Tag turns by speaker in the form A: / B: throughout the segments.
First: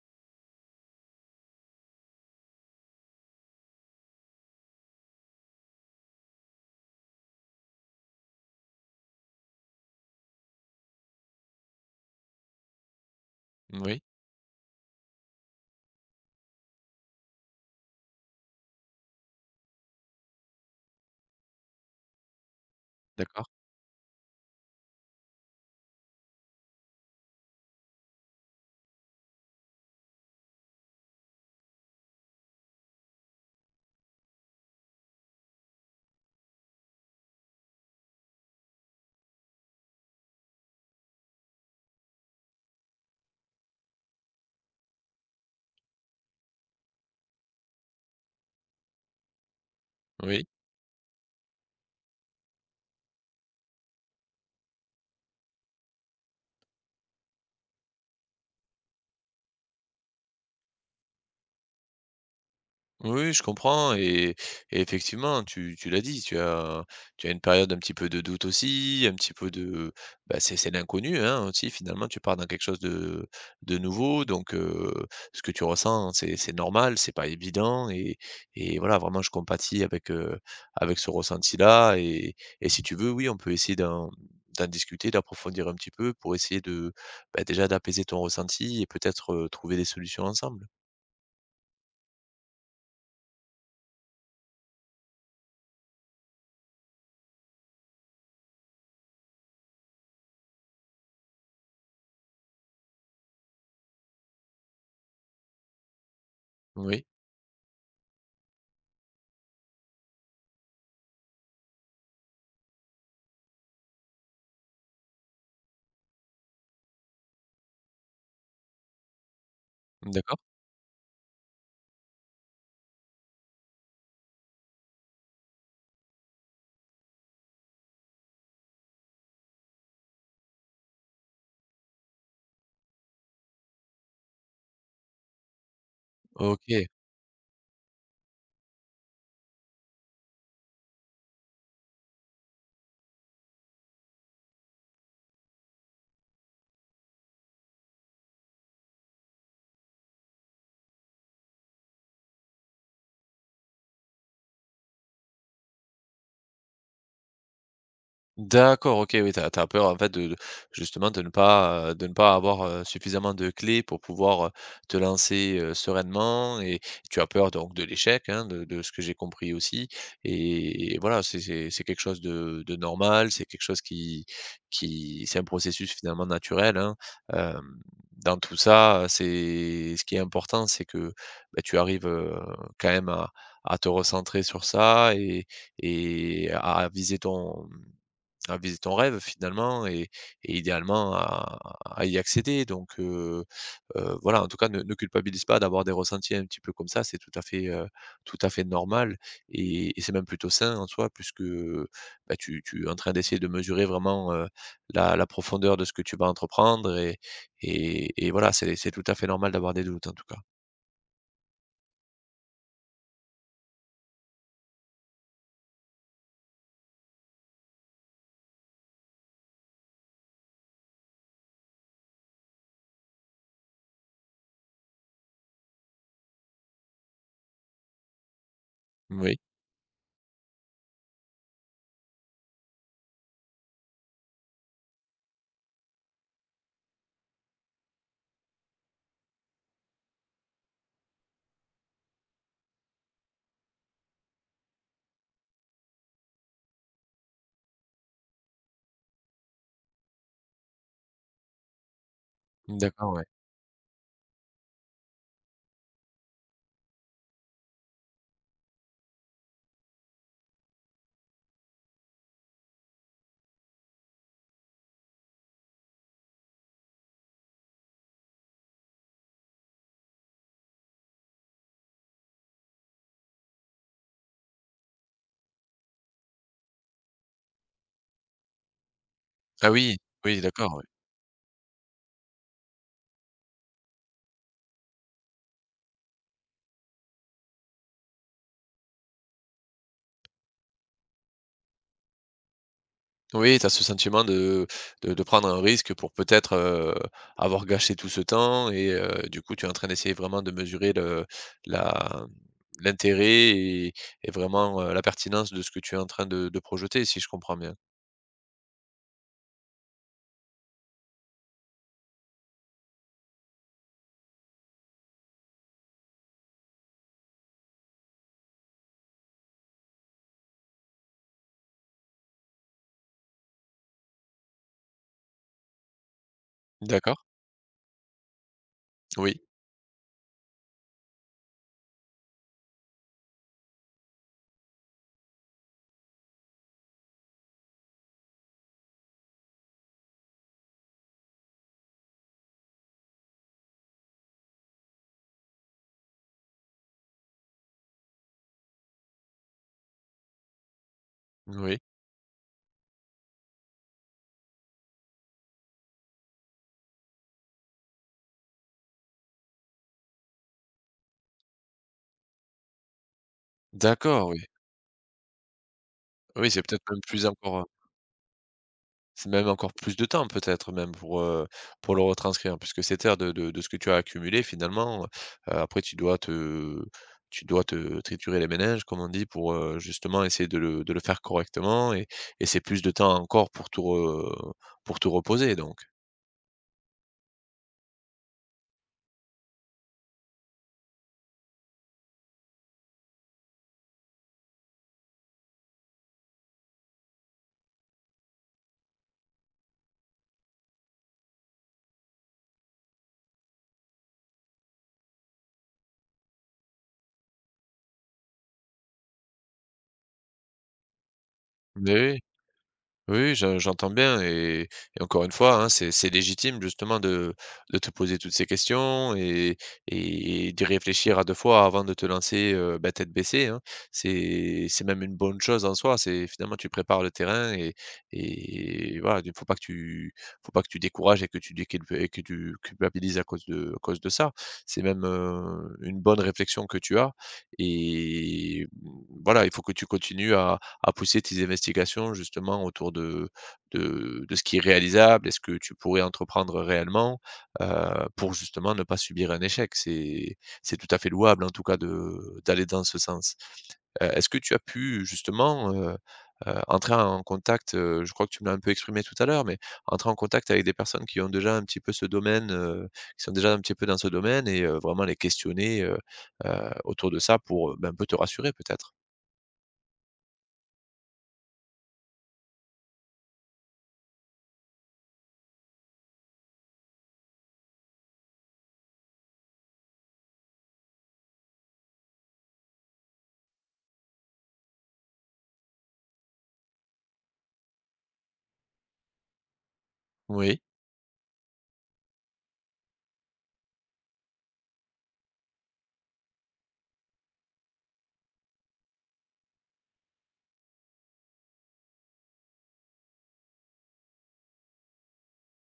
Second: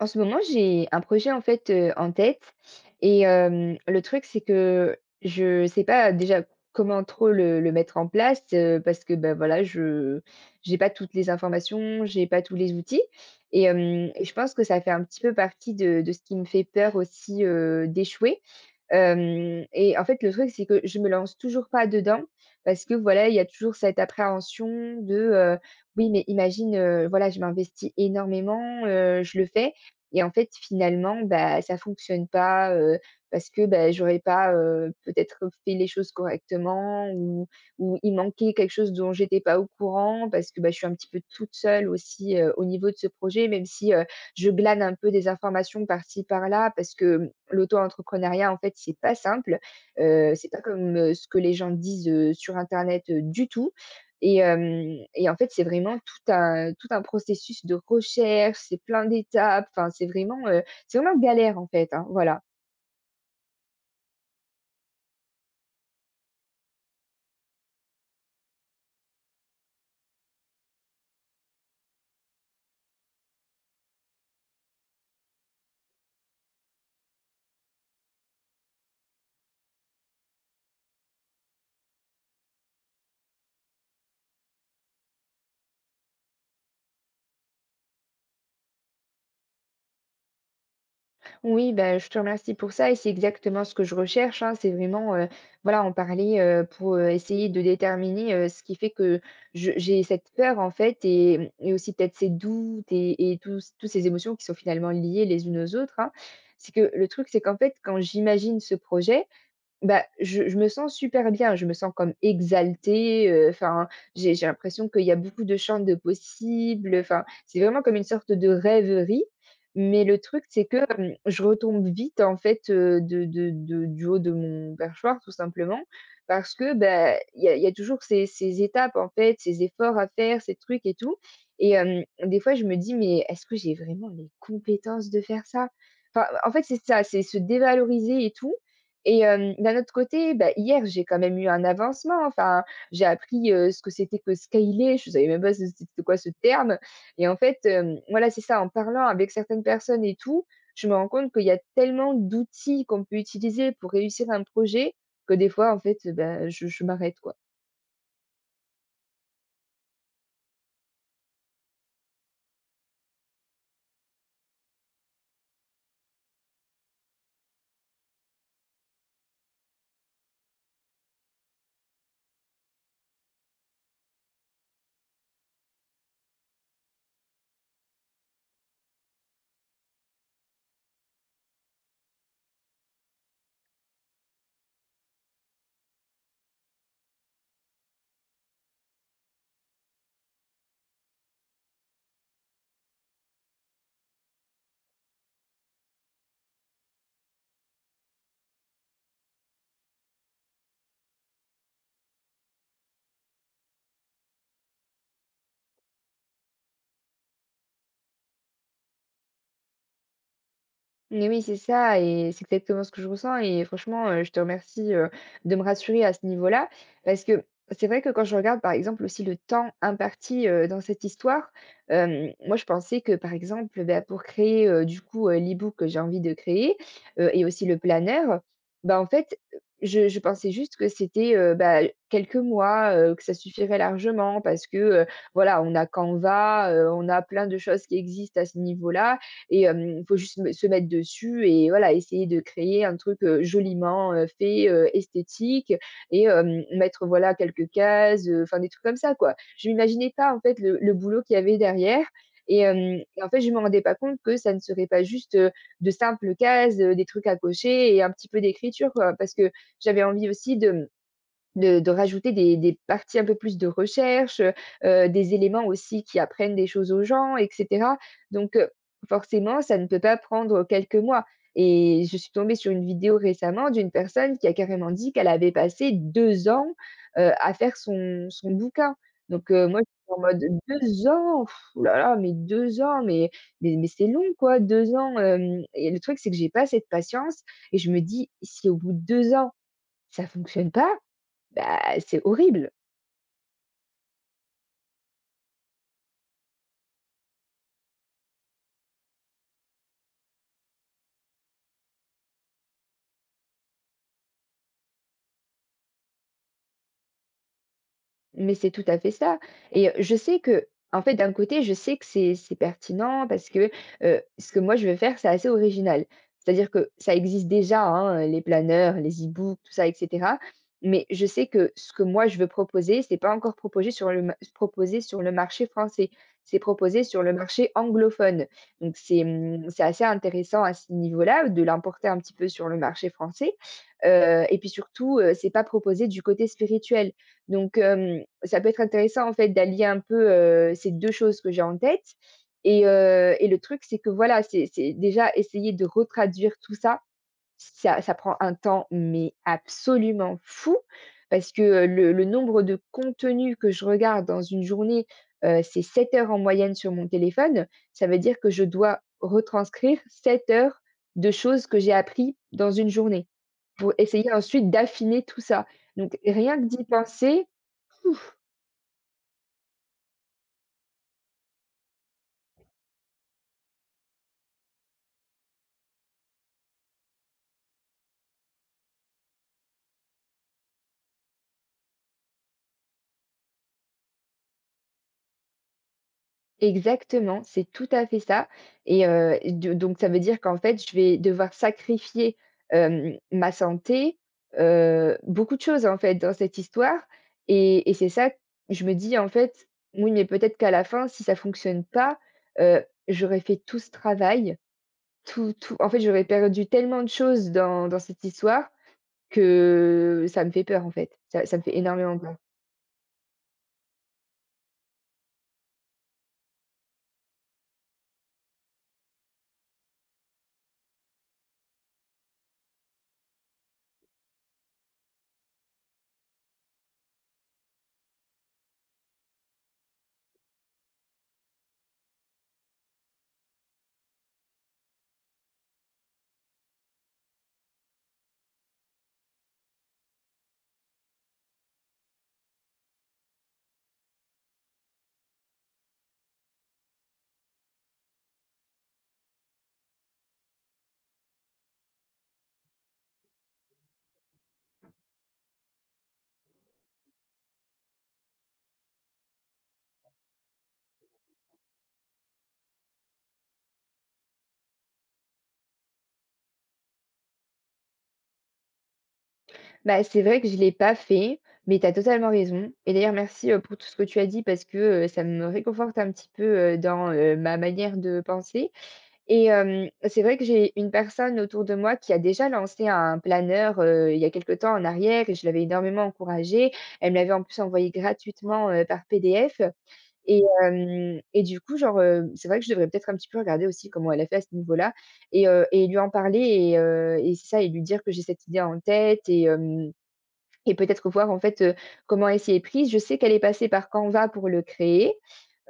A: En ce moment, j'ai un projet en fait, en tête et le truc c'est que je sais pas déjà comment trop le mettre en place, parce que, ben voilà, je j'ai pas toutes les informations, j'ai pas tous les outils et
B: Oui,
A: hem et je pense que ça fait un petit peu partie de ce qui me fait peur aussi, d'échouer. Hem et en fait, le truc, c'est que je me lance toujours pas dedans parce que, voilà, il y a
B: d'accord.
A: toujours cette appréhension de: «Oui, mais imagine, voilà, je m'investis énormément, je le fais» et en fait, finalement, bah, ça fonctionne pas, parce que, bah, j'aurais pas, peut-être fait les choses correctement ou il manquait quelque chose dont j'étais pas au courant parce que, bah, je suis un petit peu toute seule aussi, au niveau de ce projet, même si, je glane un peu des informations par-ci par-là parce que l'auto-entrepreneuriat, en fait, c'est pas simple.
B: Oui.
A: C'est pas comme, ce que les gens disent, sur internet, du tout et en fait, c'est vraiment tout un processus de recherche, c'est plein d'étapes, enfin, c'est vraiment galère, en fait, hein, voilà.
B: Oui, oui, je comprends et effectivement, tu l'as dit, tu as une période un petit peu de doute aussi, un petit peu de bah, c'est l'inconnu, hein, aussi finalement, tu pars dans quelque chose de nouveau donc ce que tu ressens, c'est normal, c'est pas évident et voilà, vraiment je compatis avec, avec ce ressenti-là et si tu veux, oui, on peut essayer d'en discuter, d'approfondir un petit peu pour essayer de, bah, déjà d'apaiser ton ressenti et peut-être, trouver des solutions ensemble.
A: Oui, bah, je te remercie pour ça et c'est exactement ce que je recherche, hein. C'est vraiment, voilà, en parler, pour, essayer de déterminer, ce qui fait que je j'ai cette peur, en fait et aussi peut-être ces doutes et tous ces émotions qui sont finalement liées les unes aux autres, hein. C'est que
B: Oui.
A: le truc, c'est qu'en fait, quand j'imagine ce projet, bah, je me sens super bien, je me sens comme exaltée, enfin, j'ai l'impression qu'il y a beaucoup de champs de possibles, enfin, c'est vraiment comme une sorte de rêverie. Mais le
B: D'accord,
A: truc, c'est que, je retombe vite, en fait, de du haut de mon perchoir, tout simplement, parce que, bah, il y a toujours ces étapes, en fait, ces efforts à faire, ces trucs et tout. Et des fois, je me dis: «Mais est-ce que j'ai vraiment les compétences de faire ça ?» enfin, en fait, c'est
B: OK.
A: ça, c'est se dévaloriser et tout et d'un autre côté, bah, hier, j'ai quand même eu un avancement, enfin, j'ai appris, ce que c'était que scaler, je ne savais même pas ce c'était quoi ce terme et en fait, voilà, c'est ça, en parlant avec certaines personnes et tout, je me rends compte qu'il y a tellement d'outils qu'on peut utiliser pour réussir un projet que des fois, en fait, bah, je m'arrête, quoi.
B: D'accord, OK, oui, t'as as peur en fait de justement de ne pas avoir, suffisamment de clés pour pouvoir, te lancer, sereinement et tu as peur donc de l'échec, hein, de ce que j'ai compris aussi et voilà, c'est quelque chose de normal, c'est quelque chose qui c'est un processus finalement naturel, hein. Hem, dans tout ça, c'est ce qui est important, c'est que, bah, tu arrives, quand même à te recentrer sur ça et et à viser ton à viser ton rêve finalement et idéalement à y accéder donc voilà, en tout cas, ne culpabilise pas d'avoir des ressentis un petit peu comme ça, c'est tout à fait normal et c'est même plutôt sain en soi puisque, bah, tu es en train d'essayer de mesurer vraiment, la profondeur de ce que tu vas entreprendre et et voilà, c'est tout à fait normal d'avoir des doutes en tout cas.
A: Mais oui, c'est ça et c'est exactement ce que je ressens et franchement, je te remercie, de me rassurer à ce niveau-là. Parce que c'est vrai que quand je regarde, par exemple, aussi le temps imparti, dans cette histoire, moi, je pensais que, par exemple, bah, pour créer, du coup, l'e-book que j'ai envie de créer, et aussi le planner, bah, en
B: Oui,
A: fait, je pensais juste que c'était, bah, quelques mois, que ça suffirait largement parce que, voilà, on a Canva, on a plein de choses qui existent à ce niveau-là et il faut juste me se mettre dessus et voilà, essayer de créer un truc, joliment, fait, esthétique et mettre, voilà, quelques cases, enfin des trucs comme ça, quoi. Je m'imaginais pas, en fait, le boulot qu'il y avait derrière et hem
B: d'accord,
A: et
B: ouais.
A: en fait, je ne me rendais pas compte que ça ne serait pas juste, de simples cases, des trucs à cocher et un petit peu d'écriture, quoi. Parce que j'avais envie aussi de rajouter des parties un peu plus de recherche, des éléments aussi qui apprennent des choses aux gens et cetera. Donc forcément, ça ne peut pas prendre quelques mois et je suis tombée sur une vidéo récemment d'une personne qui a carrément dit qu'elle avait passé 2 ans, à faire son bouquin. Donc
B: Ah
A: moi,
B: oui,
A: j'étais en
B: oui
A: mode
B: d'accord, ouais.
A: 2 ans? Ouh là là, mais 2 ans, mais c'est long quoi, 2 ans, hem et le truc, c'est que j'ai pas cette patience et je me dis: «Si au bout de 2 ans, ça fonctionne pas, bah, c'est horrible.»
B: Oui, tu as ce sentiment de de prendre un risque pour peut-être, avoir gâché tout ce temps et du coup, tu es en train d'essayer vraiment de mesurer le la l'intérêt et vraiment, la pertinence de ce que tu es en train de projeter, si je comprends bien?
A: Mais c'est tout à fait ça et je sais que, en fait, d'un côté, je sais que c'est pertinent parce que, ce que moi je vais faire, c'est assez original. C'est-à-dire que ça existe déjà, hein, les planeurs, les e-books, tout ça et cetera. Mais je sais que ce que moi je veux proposer, c'est pas encore proposé sur le marché français. C'est proposé
B: D'accord.
A: sur le marché anglophone. Donc c'est,
B: Oui,
A: mmh, c'est assez intéressant à ce niveau-là de l'importer un petit peu sur le marché français, et puis surtout, c'est pas proposé du côté spirituel. Donc, ça peut être intéressant en fait d'allier un peu, ces 2 choses que j'ai en tête et le truc c'est que voilà, c'est déjà essayer de retraduire tout ça, ça prend un temps mais absolument fou parce que,
B: oui.
A: le nombre de contenus que je regarde dans une journée, c'est 7 heures en moyenne sur mon téléphone. Ça veut dire que je dois retranscrire 7 heures de choses que j'ai appris dans une journée pour
B: D'accord,
A: essayer
B: oui.
A: ensuite d'affiner tout ça. Donc
B: Oui,
A: rien
B: c'est
A: que d'y
B: peut-être même plus
A: penser.
B: encore. C'est même encore plus de temps peut-être même pour le retranscrire? Puisque cette heure de ce que tu as accumulé finalement, après tu dois te triturer les méninges comme on dit pour, justement essayer de le faire correctement et c'est plus de temps encore pour tout re pour tout reposer donc.
A: Exactement, c'est tout à fait ça et de donc ça veut dire qu'en fait, je vais devoir sacrifier, ma santé, beaucoup de choses, en fait, dans cette histoire et c'est ça je me dis, en fait: «Oui, mais peut-être qu'à la fin, si ça fonctionne pas, j'aurais fait tout ce travail, tout» en fait, j'aurais perdu tellement de choses dans cette histoire que ça me fait peur, en fait. Ça me fait
B: Mais
A: énormément
B: oui.
A: peur.
B: Oui, je j'entends bien et encore une fois, hein, c'est légitime justement de te poser toutes ces questions et d'y réfléchir à 2 fois avant de te lancer, bah, tête baissée, hein. C'est même une bonne chose en soi, c'est finalement tu prépares le terrain et voilà, il faut pas que tu décourages et que tu culpabilises à cause de ça. C'est même, une bonne réflexion que tu as et mmh, voilà, il faut que tu continues à pousser tes investigations justement autour de ce qui est réalisable et ce que tu pourrais entreprendre réellement, pour justement ne pas subir un échec. C'est tout à fait louable en tout cas de d'aller dans ce sens. Est-ce que tu as pu justement, entrer en contact, je crois que tu me l'as un peu exprimé tout à l'heure, mais entrer en contact avec des personnes qui ont déjà un petit peu ce domaine, qui sont déjà un petit peu dans ce domaine et vraiment les questionner, autour de ça pour, ben, un peu te rassurer peut-être?
A: Bah, c'est vrai que je l'ai pas fait, mais tu as totalement raison. Et d'ailleurs, merci, pour tout ce que tu as dit parce que, ça me réconforte un petit peu, dans, ma manière de penser et c'est vrai que j'ai une personne autour de moi qui a déjà lancé un planeur, il y a quelque temps en arrière et je l'avais énormément encouragée. Elle me l'avait en plus envoyé gratuitement, par PDF et
B: Oui,
A: hem et du coup, genre, c'est vrai que je devrais peut-être un petit peu regarder aussi comment elle a fait à ce niveau-là et lui en parler et c'est ça et lui dire que j'ai cette idée en tête et peut-être voir en fait, comment elle s'y est prise. Je sais qu'elle est passée par Canva pour le créer.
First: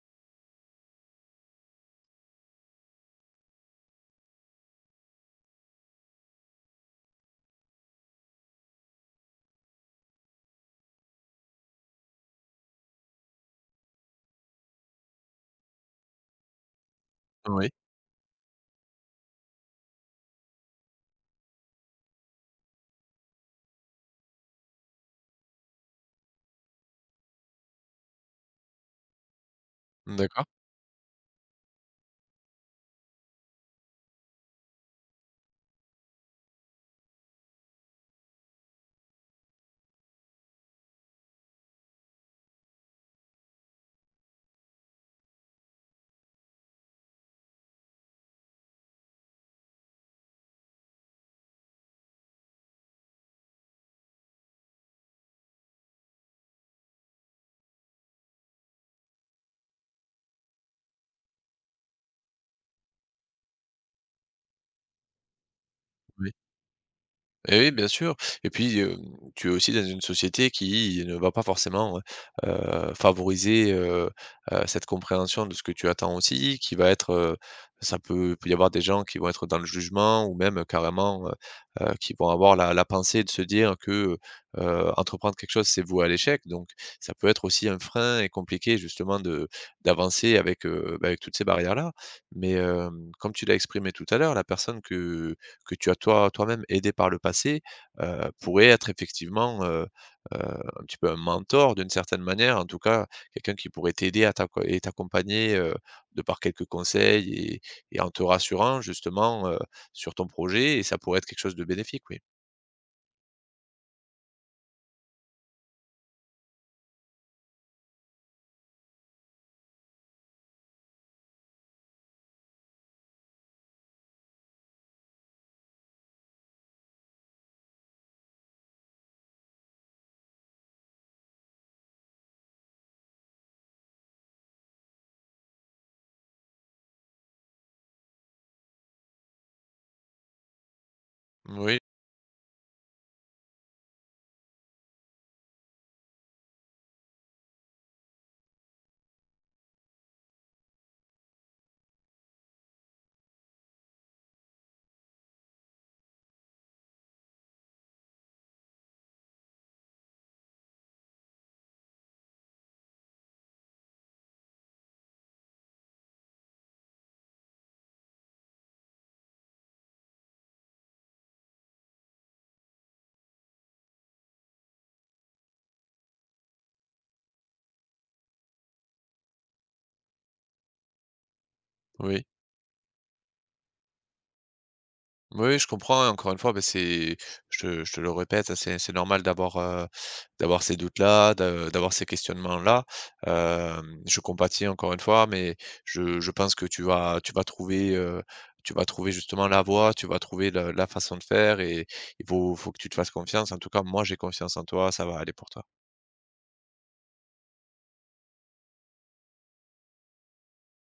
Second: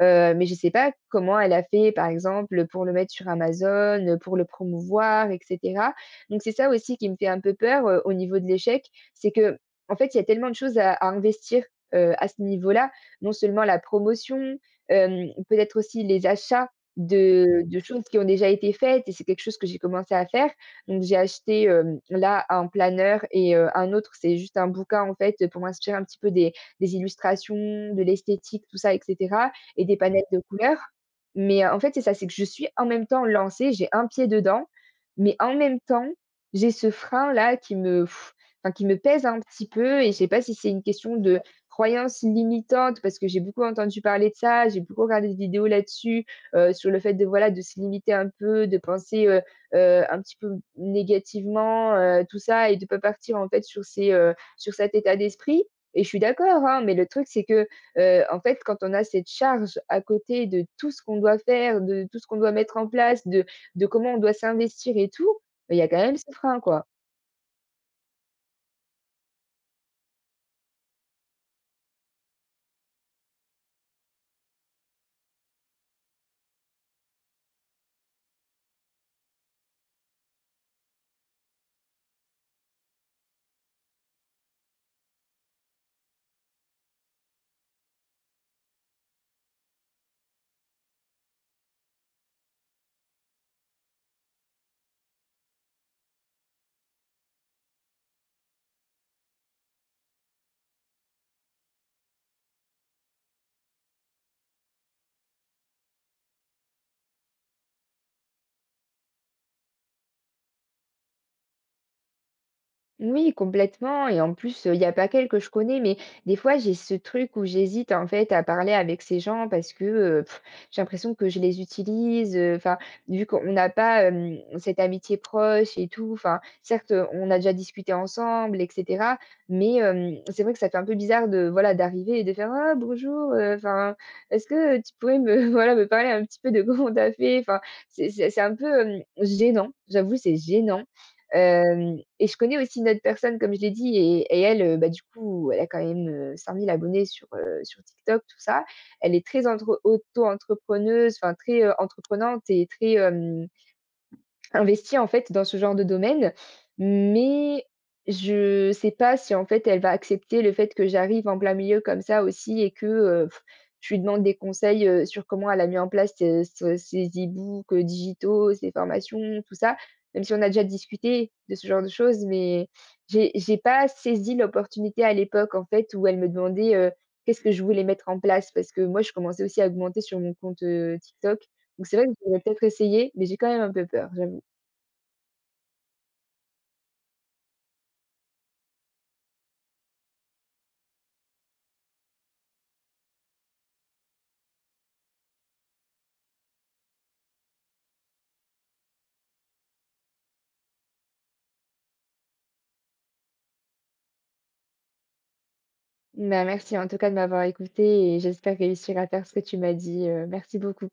A: Mais je ne sais pas comment elle a fait, par exemple, pour le mettre sur Amazon, pour le promouvoir et cetera. Donc c'est ça aussi qui me fait un peu peur, au niveau de l'échec, c'est que en fait, il y a tellement de choses à investir, à ce niveau-là. Non seulement la promotion, peut-être aussi les achats de
B: oui.
A: de choses qui ont déjà été faites et c'est quelque chose que j'ai commencé à faire. Donc j'ai acheté, là, un planeur et un autre, c'est juste un bouquin, en fait, pour m'inspirer un petit peu des illustrations, de l'esthétique, tout ça et cetera et des panettes de
B: D'accord.
A: couleurs. Mais, en fait, c'est ça, c'est que je suis en même temps lancée, j'ai un pied dedans, mais en même temps, j'ai ce frein-là qui me enfin qui me pèse un petit peu et je sais pas si c'est une question de croyance limitante parce que j'ai beaucoup entendu parler de ça, j'ai beaucoup regardé des vidéos là-dessus, sur le fait de, voilà, de se limiter un peu, de penser, un petit peu négativement, tout ça et de pas partir en fait sur ces, sur cet état d'esprit et je suis d'accord, hein, mais le truc c'est que, en fait, quand on a cette charge à côté de tout ce qu'on doit faire, de tout ce qu'on doit mettre en place, de comment on doit s'investir et tout, bah, il y a quand même ce
B: Oui.
A: frein, quoi.
B: Et oui, bien sûr. Et puis, tu es aussi dans une société qui ne va pas forcément, favoriser, cette compréhension de ce que tu attends aussi, qui va être, ça peut y avoir des gens qui vont être dans le jugement ou même carrément, qui vont avoir la pensée de se dire que, entreprendre quelque chose, c'est voué à l'échec. Donc ça peut être aussi un frein et compliqué justement de d'avancer avec, bah, avec toutes ces barrières-là. Mais, hem, comme tu l'as exprimé tout à l'heure, la personne que tu as toi toi-même aidé par le passé, pourrait être effectivement, heu, un petit peu un mentor d'une certaine manière, en tout cas, quelqu'un qui pourrait t'aider à t'accompagner, de par quelques conseils et en te rassurant justement, sur ton projet et ça pourrait être quelque chose de bénéfique, oui.
A: Oui, complètement. Et en plus, il y a pas quelques que je connais, mais des fois, j'ai ce truc où j'hésite en fait à parler avec ces gens parce que j'ai l'impression que je les utilise. Enfin, vu qu'on n'a pas cette amitié proche et tout. Enfin, certes, on a déjà discuté ensemble, etc. Mais c'est vrai que ça fait un peu bizarre de voilà d'arriver et de faire ah bonjour. Enfin, est-ce que tu pourrais me voilà me parler un petit peu de comment t'as fait? Enfin, c'est un peu gênant. J'avoue, c'est gênant.
B: Oui,
A: Hem et je connais aussi une autre personne, comme je l'ai dit et elle, bah, du coup, elle a quand même, 5 000 abonnés sur, sur TikTok, tout ça. Elle est très entre auto-entrepreneuse, enfin très, entreprenante et très, hem investie en fait dans ce genre de domaine, mais je sais pas si en fait elle va accepter le fait que j'arrive en plein milieu comme ça aussi et que je lui demande des conseils sur comment elle a mis en place ses e-books digitaux, ses formations, tout ça. Même si on a déjà discuté de ce genre de choses, mais j'ai pas saisi l'opportunité à l'époque en fait où elle me demandait qu'est-ce que je voulais mettre en place parce que moi je commençais aussi à augmenter sur mon compte TikTok. Donc c'est vrai que
B: oui.
A: j'aurais peut-être essayé, mais j'ai quand même un peu peur. J'avoue.
B: Oui, je comprends et encore une fois, bah, c'est je te le répète, hein, c'est normal d'avoir, d'avoir ces doutes-là, de d'avoir ces questionnements-là. Je compatis encore une fois, mais je pense que tu vas trouver, tu vas trouver justement la voie, tu vas trouver le la façon de faire et il faut que tu te fasses confiance. En tout cas, moi, j'ai confiance en toi, ça va aller pour toi.
A: Bah, merci en tout cas de m'avoir écoutée et j'espère réussir à faire ce que tu m'as dit, merci beaucoup.